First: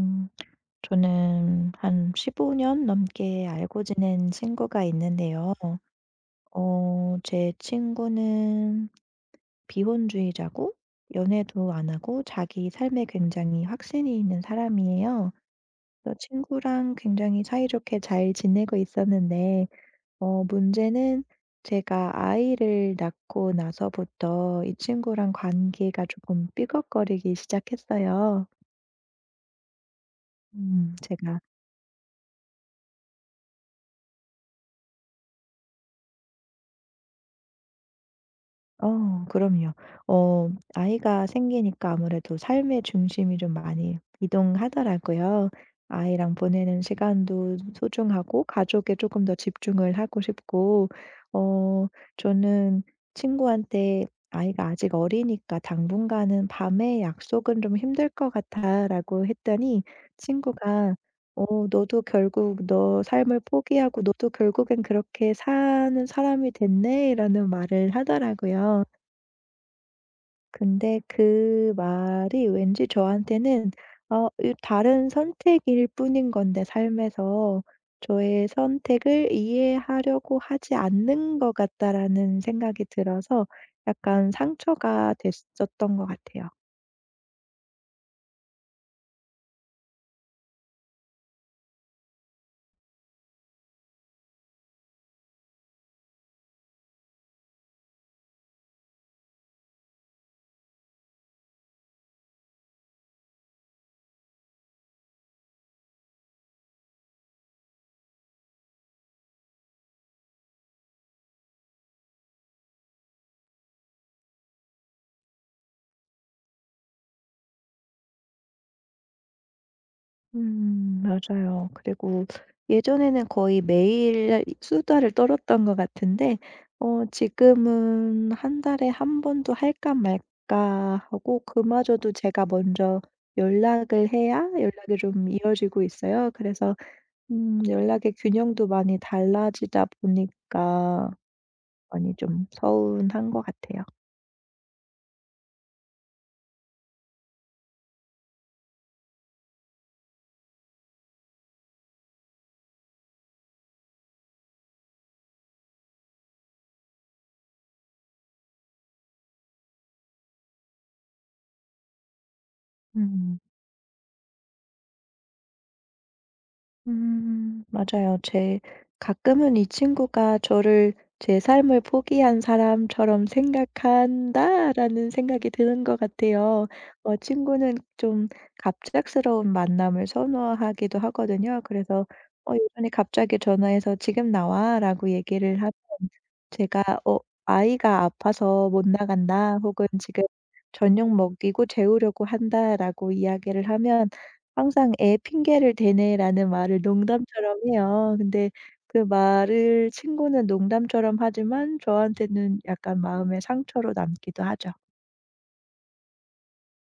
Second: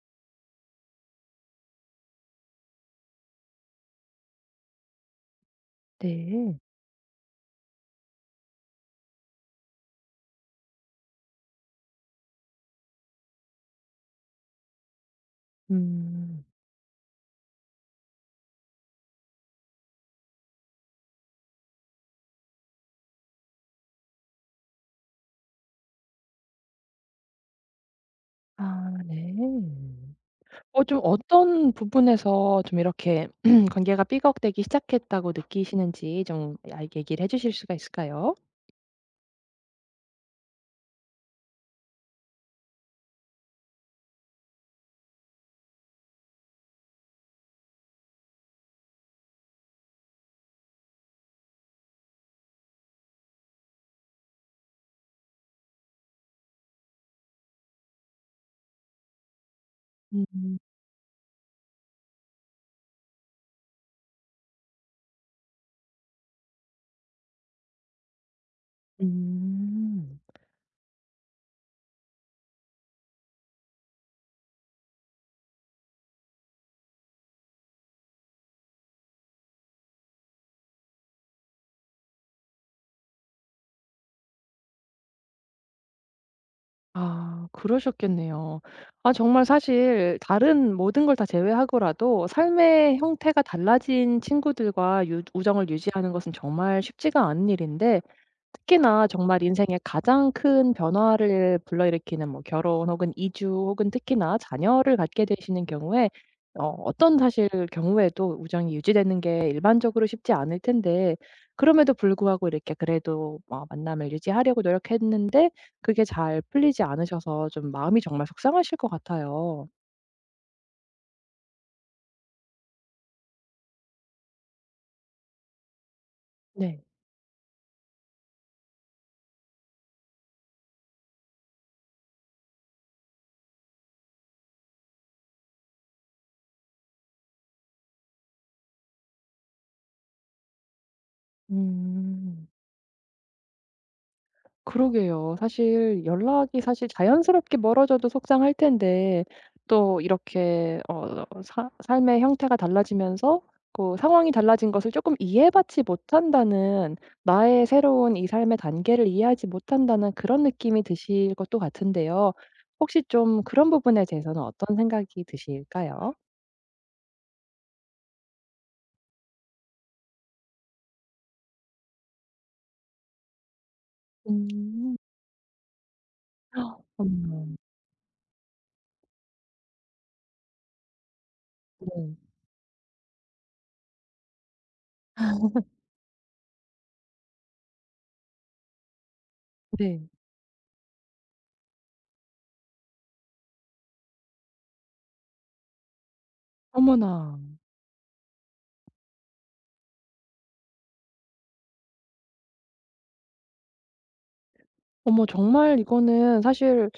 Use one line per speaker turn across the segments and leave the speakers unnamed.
음. 저는 한 15년 넘게 알고 지낸 친구가 있는데요.
네.
어 제 친구는 비혼주의자고 연애도 안 하고 자기 삶에 굉장히 확신이 있는 사람이에요. 그래서
음.
친구랑 굉장히 사이좋게 잘 지내고 있었는데 문제는 제가 아이를 낳고 나서부터 이 친구랑 관계가 조금 삐걱거리기 시작했어요.
아 네. 좀
제가.
어떤 부분에서 좀 이렇게 관계가 삐걱대기 시작했다고 느끼시는지 좀 얘기를 해 주실 수가 있을까요?
그럼요. 어 아이가 생기니까 아무래도 삶의 중심이 좀 많이 이동하더라고요. 아이랑 보내는 시간도 소중하고 가족에 조금 더 집중을 하고 싶고 어 저는 친구한테 "아이가 아직 어리니까 당분간은 밤에 약속은 좀 힘들 것 같아."라고 했더니
음.
친구가 "어 너도 결국 너 삶을 포기하고 너도 결국엔 그렇게 사는 사람이 됐네." 라는 말을 하더라고요.
음.
근데 그 말이 왠지 저한테는 이 다른 선택일 뿐인 건데 삶에서 저의 선택을 이해하려고 하지 않는 것 같다라는 생각이 들어서 약간 상처가 됐었던 것 같아요.
아 그러셨겠네요. 아 정말 사실 다른 모든 걸 다 제외하고라도 삶의 형태가 달라진 친구들과 유 우정을 유지하는 것은 정말 쉽지가 않은 일인데, 특히나 정말 인생의 가장 큰 변화를 불러일으키는 뭐 결혼 혹은 이주 혹은 특히나 자녀를 갖게 되시는 경우에 어떤 사실 경우에도 우정이 유지되는 게 일반적으로 쉽지 않을 텐데, 그럼에도 불구하고 이렇게 그래도 만남을 유지하려고 노력했는데 그게 잘 풀리지 않으셔서 좀 마음이 정말 속상하실 것 같아요.
맞아요. 그리고 예전에는 거의 매일 수다를 떨었던 것 같은데
네.
지금은 한 달에 한 번도 할까 말까 하고 그마저도 제가 먼저 연락을 해야 연락이 좀 이어지고 있어요. 그래서 연락의 균형도 많이 달라지다 보니까 많이
음.
좀 서운한 것 같아요.
그러게요. 사실 연락이 사실 자연스럽게 멀어져도 속상할 텐데, 또 이렇게 어 사 삶의 형태가 달라지면서 그 상황이 달라진 것을 조금 이해받지 못한다는, 나의 새로운 이 삶의 단계를 이해하지 못한다는 그런 느낌이 드실 것도 같은데요. 혹시
음.
좀 그런 부분에 대해서는 어떤 생각이 드실까요?
맞아요. 제 가끔은 이 친구가 저를 '제 삶을 포기한 사람처럼
음.
생각한다.'라는 생각이 드는 것 같아요.
어머나.
친구는 좀 갑작스러운 만남을 선호하기도 하거든요. 그래서
네.
예전에 갑자기 전화해서 "지금 나와."라고 얘기를 하면 제가 "어 아이가 아파서 못 나간다." 혹은
네.
"지금 저녁 먹이고 재우려고 한다."라고 이야기를 하면 항상 "애 핑계를 대네."라는 말을
어머나.
농담처럼 해요. 근데 그 말을 친구는 농담처럼 하지만 저한테는 약간 마음의 상처로 남기도 하죠.
어머 정말 이거는 사실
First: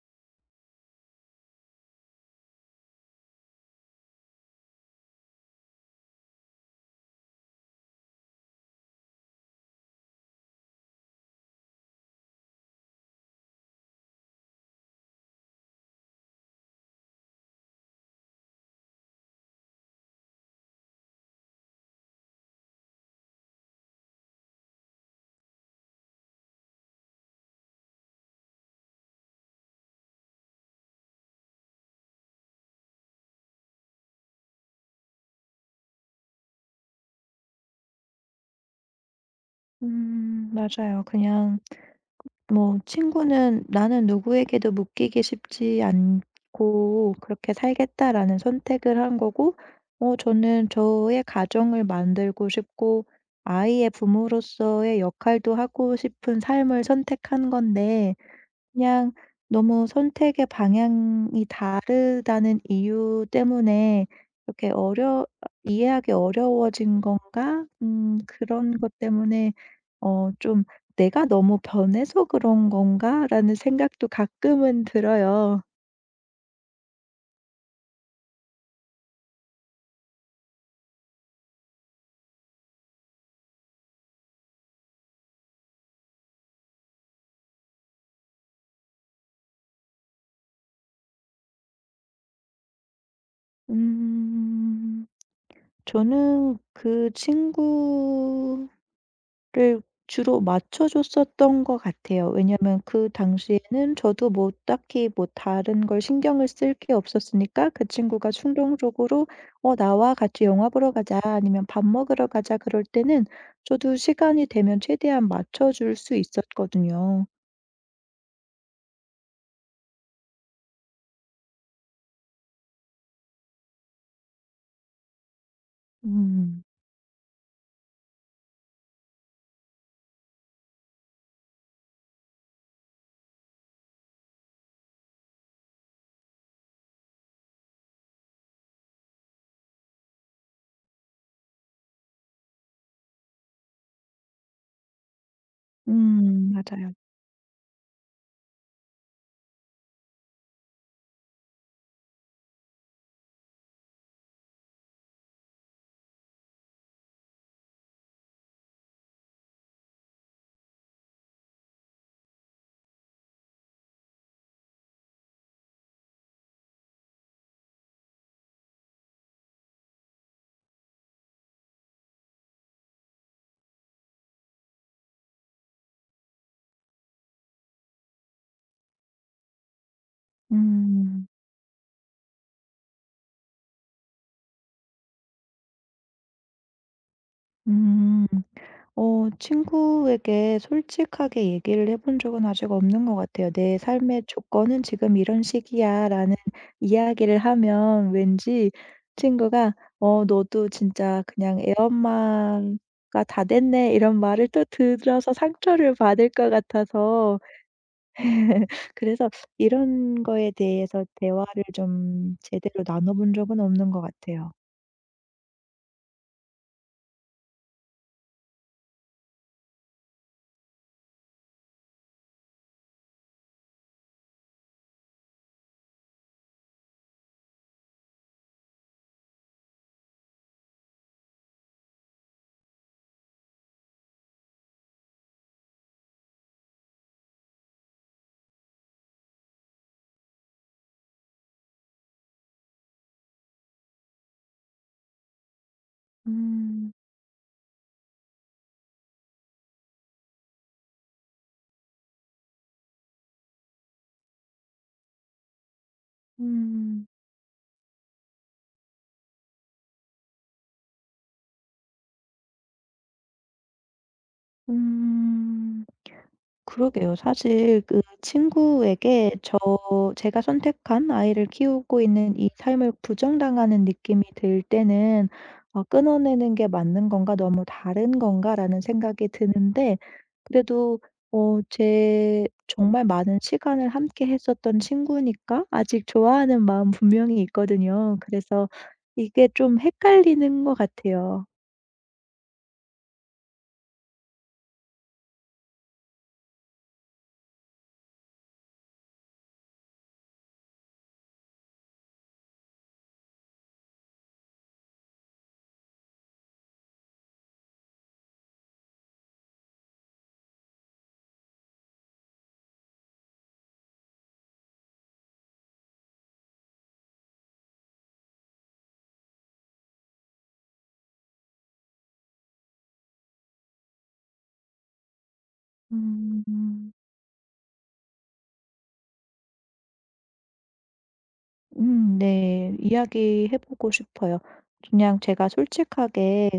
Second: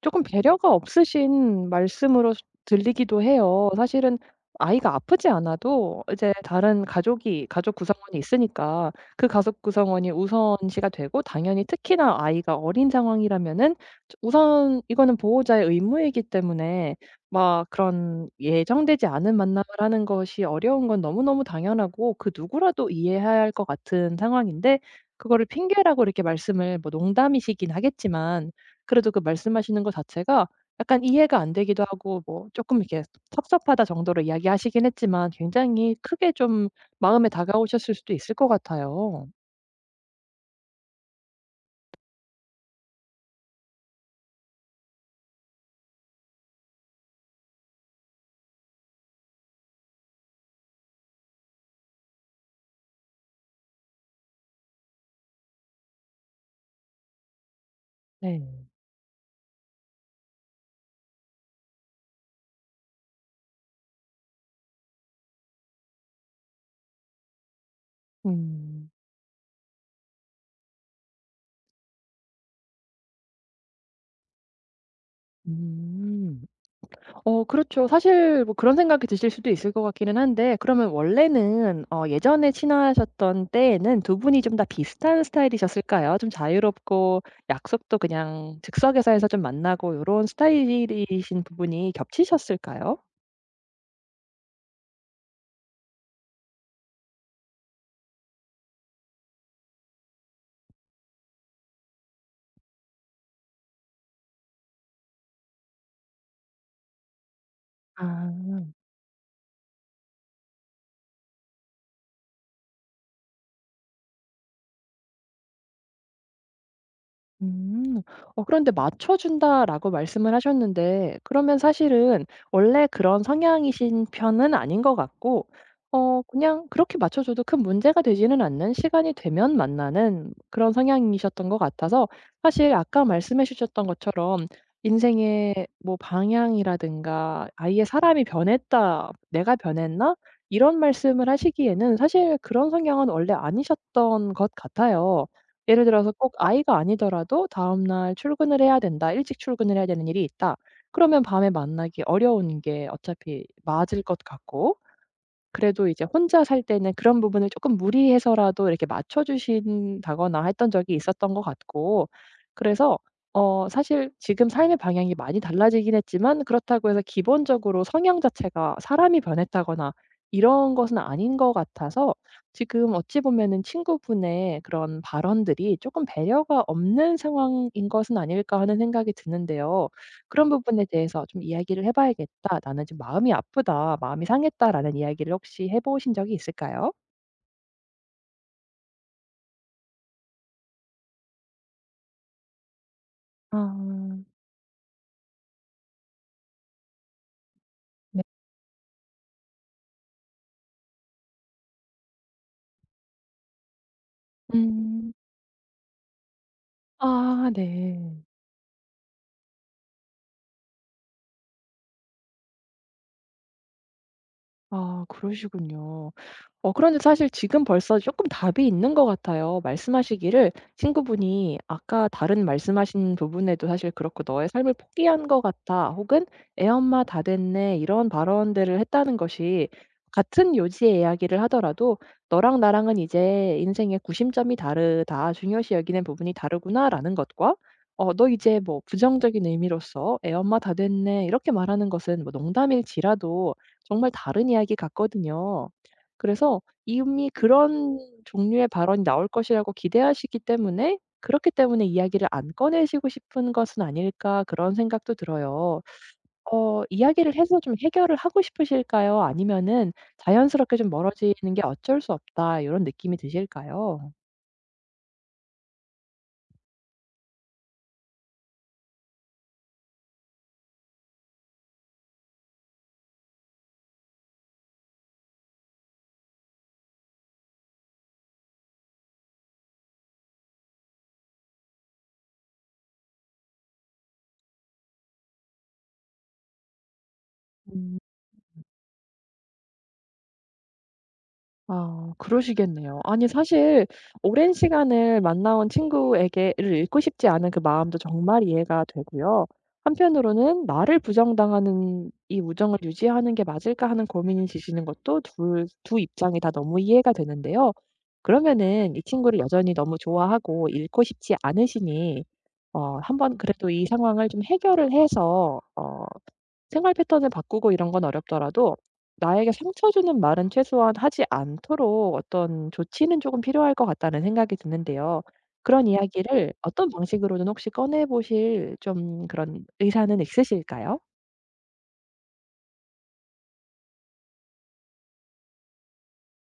조금 배려가 없으신 말씀으로 들리기도 해요. 사실은 아이가 아프지 않아도 이제 다른 가족이 가족 구성원이 있으니까 그 가족 구성원이 우선시가 되고 당연히 특히나 아이가 어린 상황이라면은 우선 이거는 보호자의 의무이기 때문에 막 그런 예정되지 않은 만남을 하는 것이 어려운 건 너무너무 당연하고 그 누구라도 이해해야 할 것 같은 상황인데, 그거를 핑계라고 이렇게 말씀을 뭐 농담이시긴 하겠지만 그래도 그 말씀하시는 것 자체가 약간 이해가 안 되기도 하고 뭐 조금 이렇게 "섭섭하다." 정도로 이야기하시긴 했지만 굉장히 크게 좀 마음에 다가오셨을 수도 있을 것 같아요.
맞아요. 그냥 뭐 친구는 '나는 누구에게도 묶이기 쉽지 않고 그렇게 살겠다.'라는 선택을 한 거고 저는 저의 가정을 만들고 싶고 아이의 부모로서의 역할도 하고 싶은 삶을 선택한 건데
네.
그냥 너무 선택의 방향이 다르다는 이유 때문에 이렇게 어려 이해하기 어려워진 건가? 그런
음.
것 때문에 좀 '내가 너무 변해서 그런 건가?'라는 생각도 가끔은 들어요.
음. 그렇죠. 사실 뭐 그런 생각이 드실 수도 있을 것 같기는 한데, 그러면 원래는 예전에 친하셨던 때에는 두 분이 좀 다 비슷한 스타일이셨을까요? 좀 자유롭고 약속도 그냥 즉석에서 해서 좀 만나고 요런 스타일이신 부분이 겹치셨을까요?
음. 저는 그 친구 를 주로 맞춰 줬었던 것 같아요. 왜냐면 그 당시에는 저도 뭐 딱히 뭐 다른 걸 신경을 쓸 게 없었으니까 그 친구가
아.
충동적으로 "어 나와. 같이 영화 보러 가자." 아니면 "밥 먹으러 가자." 그럴 때는 저도 시간이 되면 최대한 맞춰 줄 수 있었거든요.
음. 그런데 맞춰준다라고 말씀을 하셨는데, 그러면 사실은 원래 그런 성향이신 편은 아닌 것 같고,
음.
그냥 그렇게 맞춰줘도 큰 문제가 되지는 않는, 시간이 되면 만나는 그런 성향이셨던 것 같아서, 사실 아까 말씀해 주셨던 것처럼 인생의 뭐 방향이라든가 아예 '사람이 변했다. 내가 변했나?' 이런 말씀을 하시기에는 사실 그런 성향은 원래 아니셨던 것 같아요. 예를 들어서 꼭 아이가
맞아요.
아니더라도 다음 날 출근을 해야 된다. 일찍 출근을 해야 되는 일이 있다. 그러면 밤에 만나기 어려운 게 어차피 맞을 것 같고, 그래도 이제 혼자 살 때는 그런 부분을 조금 무리해서라도 이렇게 맞춰 주신다거나 했던 적이 있었던 것 같고. 그래서 사실 지금 삶의 방향이 많이 달라지긴 했지만 그렇다고 해서 기본적으로 성향 자체가 사람이 변했다거나 이런 것은 아닌 것 같아서, 지금 어찌 보면은 친구분의 그런 발언들이 조금 배려가 없는 상황인 것은 아닐까 하는 생각이 드는데요. 그런 부분에 대해서
음.
좀 이야기를 해 봐야겠다. 나는 좀 마음이 아프다. 마음이 상했다라는 이야기를 혹시 해 보신 적이 있을까요?
음. 친구에게 솔직하게 얘기를 해본 적은 아직 없는 것 같아요.
아
"내 삶의 조건은 지금 이런 식이야."라는 이야기를 하면
네.
왠지 친구가 "어 너도 진짜 그냥 애 엄마가 다 됐네." 이런 말을 또
음.
들어서 상처를 받을 것 같아서
아 네.
그래서 이런 거에 대해서 대화를 좀 제대로 나눠 본 적은 없는 것 같아요.
아 그러시군요. 그런데 사실 지금 벌써 조금 답이 있는 것 같아요. 말씀하시기를, 친구분이 아까 다른 말씀하신 부분에도 사실 그렇고 "너의 삶을 포기한 것 같아." 혹은 "애 엄마 다 됐네." 이런 발언들을 했다는 것이, 같은 요지의 이야기를 하더라도 "너랑 나랑은 이제 인생의 구심점이 다르다. 중요시 여기는 부분이 다르구나."라는 것과 "너 이제 뭐 부정적인 의미로서 '애 엄마 다 됐네.' 이렇게 말하는 것은 뭐 농담일지라도 정말 다른 이야기 같거든요." 그래서
음.
이미 그런 종류의 발언이 나올 것이라고 기대하시기 때문에 '그렇기 때문에 이야기를 안 꺼내시고 싶은 것은 아닐까.' 그런 생각도 들어요.
음.
이야기를 해서 좀 해결을 하고 싶으실까요? 아니면은 자연스럽게 좀 멀어지는 게 어쩔 수 없다 이런 느낌이 드실까요?
음. 그러게요. 사실 그 친구에게 제가 선택한 아이를 키우고 있는 이 삶을 부정당하는 느낌이 들 때는 어, 끊어내는 게 맞는 건가? 너무 다른 건가?'라는 생각이 드는데 그래도 제 정말 많은 시간을 함께 했었던 친구니까 아직 좋아하는 마음 분명히
음.
있거든요. 그래서 이게 좀 헷갈리는 것 같아요.
아 그러시겠네요. 아니 사실 오랜 시간을 만나온 친구에게를 잃고 싶지 않은 그 마음도 정말 이해가 되고요. 한편으로는 '나를 부정당하는 이 우정을 유지하는 게 맞을까?' 하는 고민이 지시는 것도 둘 두 입장이 다 너무 이해가 되는데요. 그러면은 이 친구를 여전히 너무 좋아하고 잃고 싶지 않으시니 한번 그래도 이 상황을 좀 해결을 해서 생활 패턴을 바꾸고 이런 건 어렵더라도 나에게 상처 주는 말은 최소한 하지 않도록 어떤 조치는 조금 필요할 것 같다는 생각이 드는데요. 그런 이야기를 어떤
음.
방식으로든 혹시 꺼내 보실 좀 그런 의사는 있으실까요?
네. 이야기해 보고 싶어요. 그냥 제가 솔직하게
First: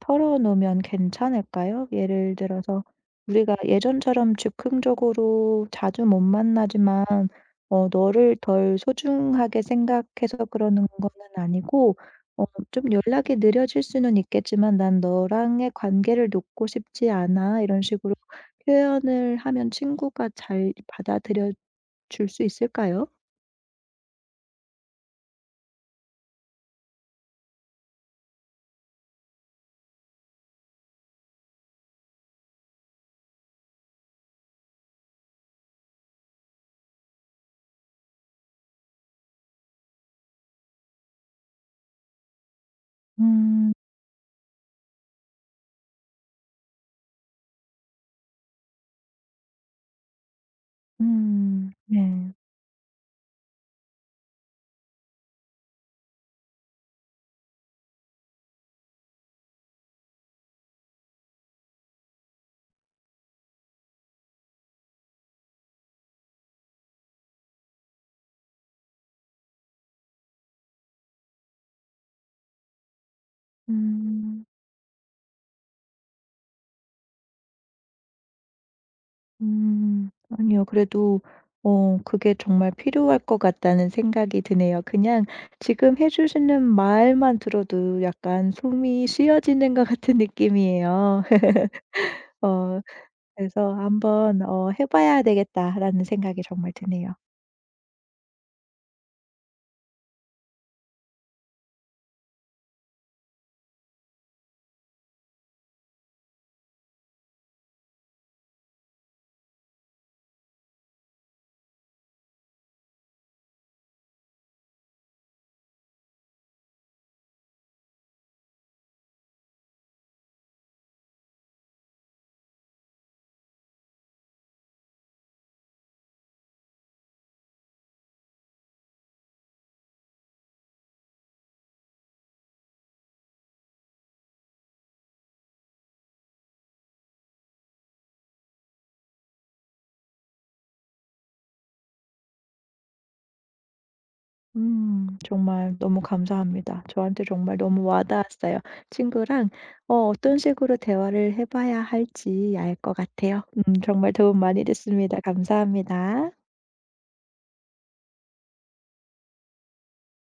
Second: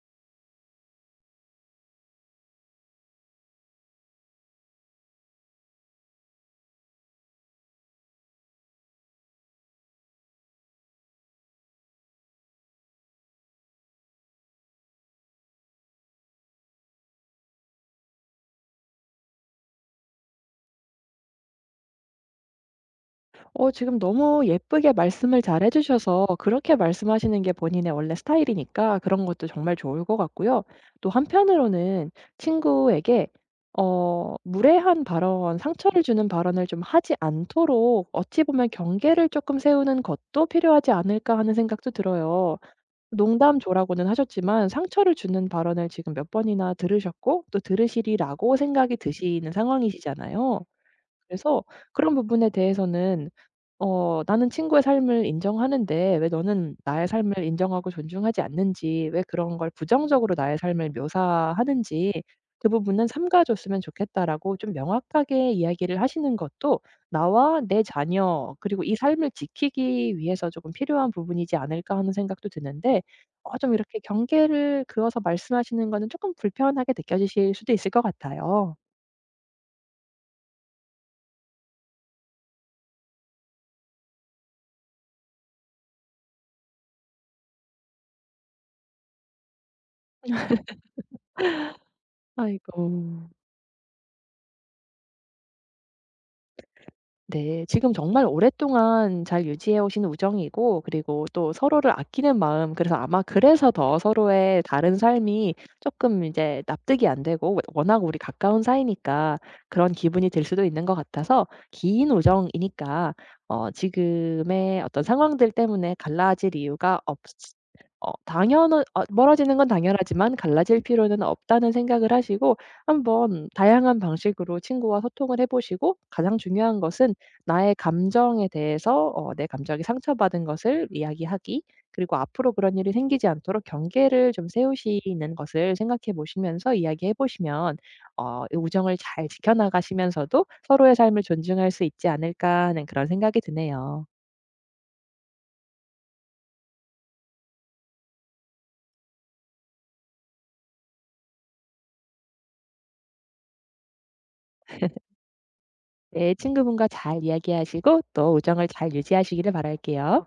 털어 놓으면 괜찮을까요? 예를 들어서 "우리가 예전처럼 즉흥적으로 자주 못 만나지만 어 너를 덜 소중하게 생각해서 그러는 거는 아니고 어 좀 연락이 느려질 수는 있겠지만 난 너랑의 관계를 놓고 싶지 않아." 이런 식으로 표현을 하면 친구가 잘 받아들여 줄 수 있을까요?
지금 너무 예쁘게 말씀을 잘해 주셔서 그렇게 말씀하시는 게 본인의 원래 스타일이니까 그런 것도 정말 좋을 것 같고요. 또 한편으로는 친구에게 무례한 발언, 상처를 주는 발언을 좀 하지 않도록 어찌 보면 '경계를 조금 세우는 것도 필요하지 않을까.' 하는 생각도 들어요.
음.
농담조라고는 하셨지만 상처를 주는 발언을 지금 몇 번이나 들으셨고 또 '들으시리라.'고 생각이 드시는 상황이시잖아요. 그래서 그런
네.
부분에 대해서는 "나는 친구의 삶을 인정하는데 왜 너는 나의 삶을 인정하고 존중하지 않는지, 왜 그런 걸 부정적으로 나의 삶을 묘사하는지 그 부분은 삼가 줬으면 좋겠다."라고 좀 명확하게 이야기를 하시는 것도 나와 내 자녀 그리고 이 삶을 지키기 위해서 조금 필요한 부분이지 않을까 하는 생각도 드는데, 좀 이렇게
음.
경계를 그어서 말씀하시는 거는 조금 불편하게 느껴지실 수도 있을 것 같아요.
음. 아니요. 그래도 그게 정말 필요할 것 같다는 생각이 드네요. 그냥 지금 해 주시는 말만 들어도 약간 숨이 쉬어지는 것 같은 느낌이에요. 어
아이고.
그래서 '한번 어 해 봐야 되겠다.'라는 생각이 정말 드네요.
네. 지금 정말 오랫동안 잘 유지해 오신 우정이고 그리고 또 서로를 아끼는 마음, 그래서 아마 그래서 더 서로의 다른 삶이 조금 이제 납득이 안 되고 워낙 우리 가까운 사이니까 그런 기분이 들 수도 있는 것 같아서, 긴 우정이니까 지금의 어떤 상황들 때문에 갈라질 이유가 없 어 당연 어 멀어지는 건 당연하지만 갈라질 필요는 없다는 생각을 하시고, 한번 다양한 방식으로 친구와 소통을 해 보시고, 가장 중요한 것은 나의 감정에 대해서 내 감정이 상처받은 것을 이야기하기, 그리고 앞으로 그런 일이 생기지 않도록 경계를 좀 세우시는 것을 생각해 보시면서 이야기해 보시면 이 우정을 잘 지켜나가시면서도 서로의 삶을 존중할 수 있지 않을까 하는 그런 생각이 드네요.
정말 너무 감사합니다. 저한테 정말 너무 와닿았어요. 친구랑 어떤 식으로 대화를 해 봐야 할지 알 것 같아요. 정말 도움 많이 됐습니다. 감사합니다.
네 친구분과 잘 이야기하시고 또 우정을 잘 유지하시기를 바랄게요.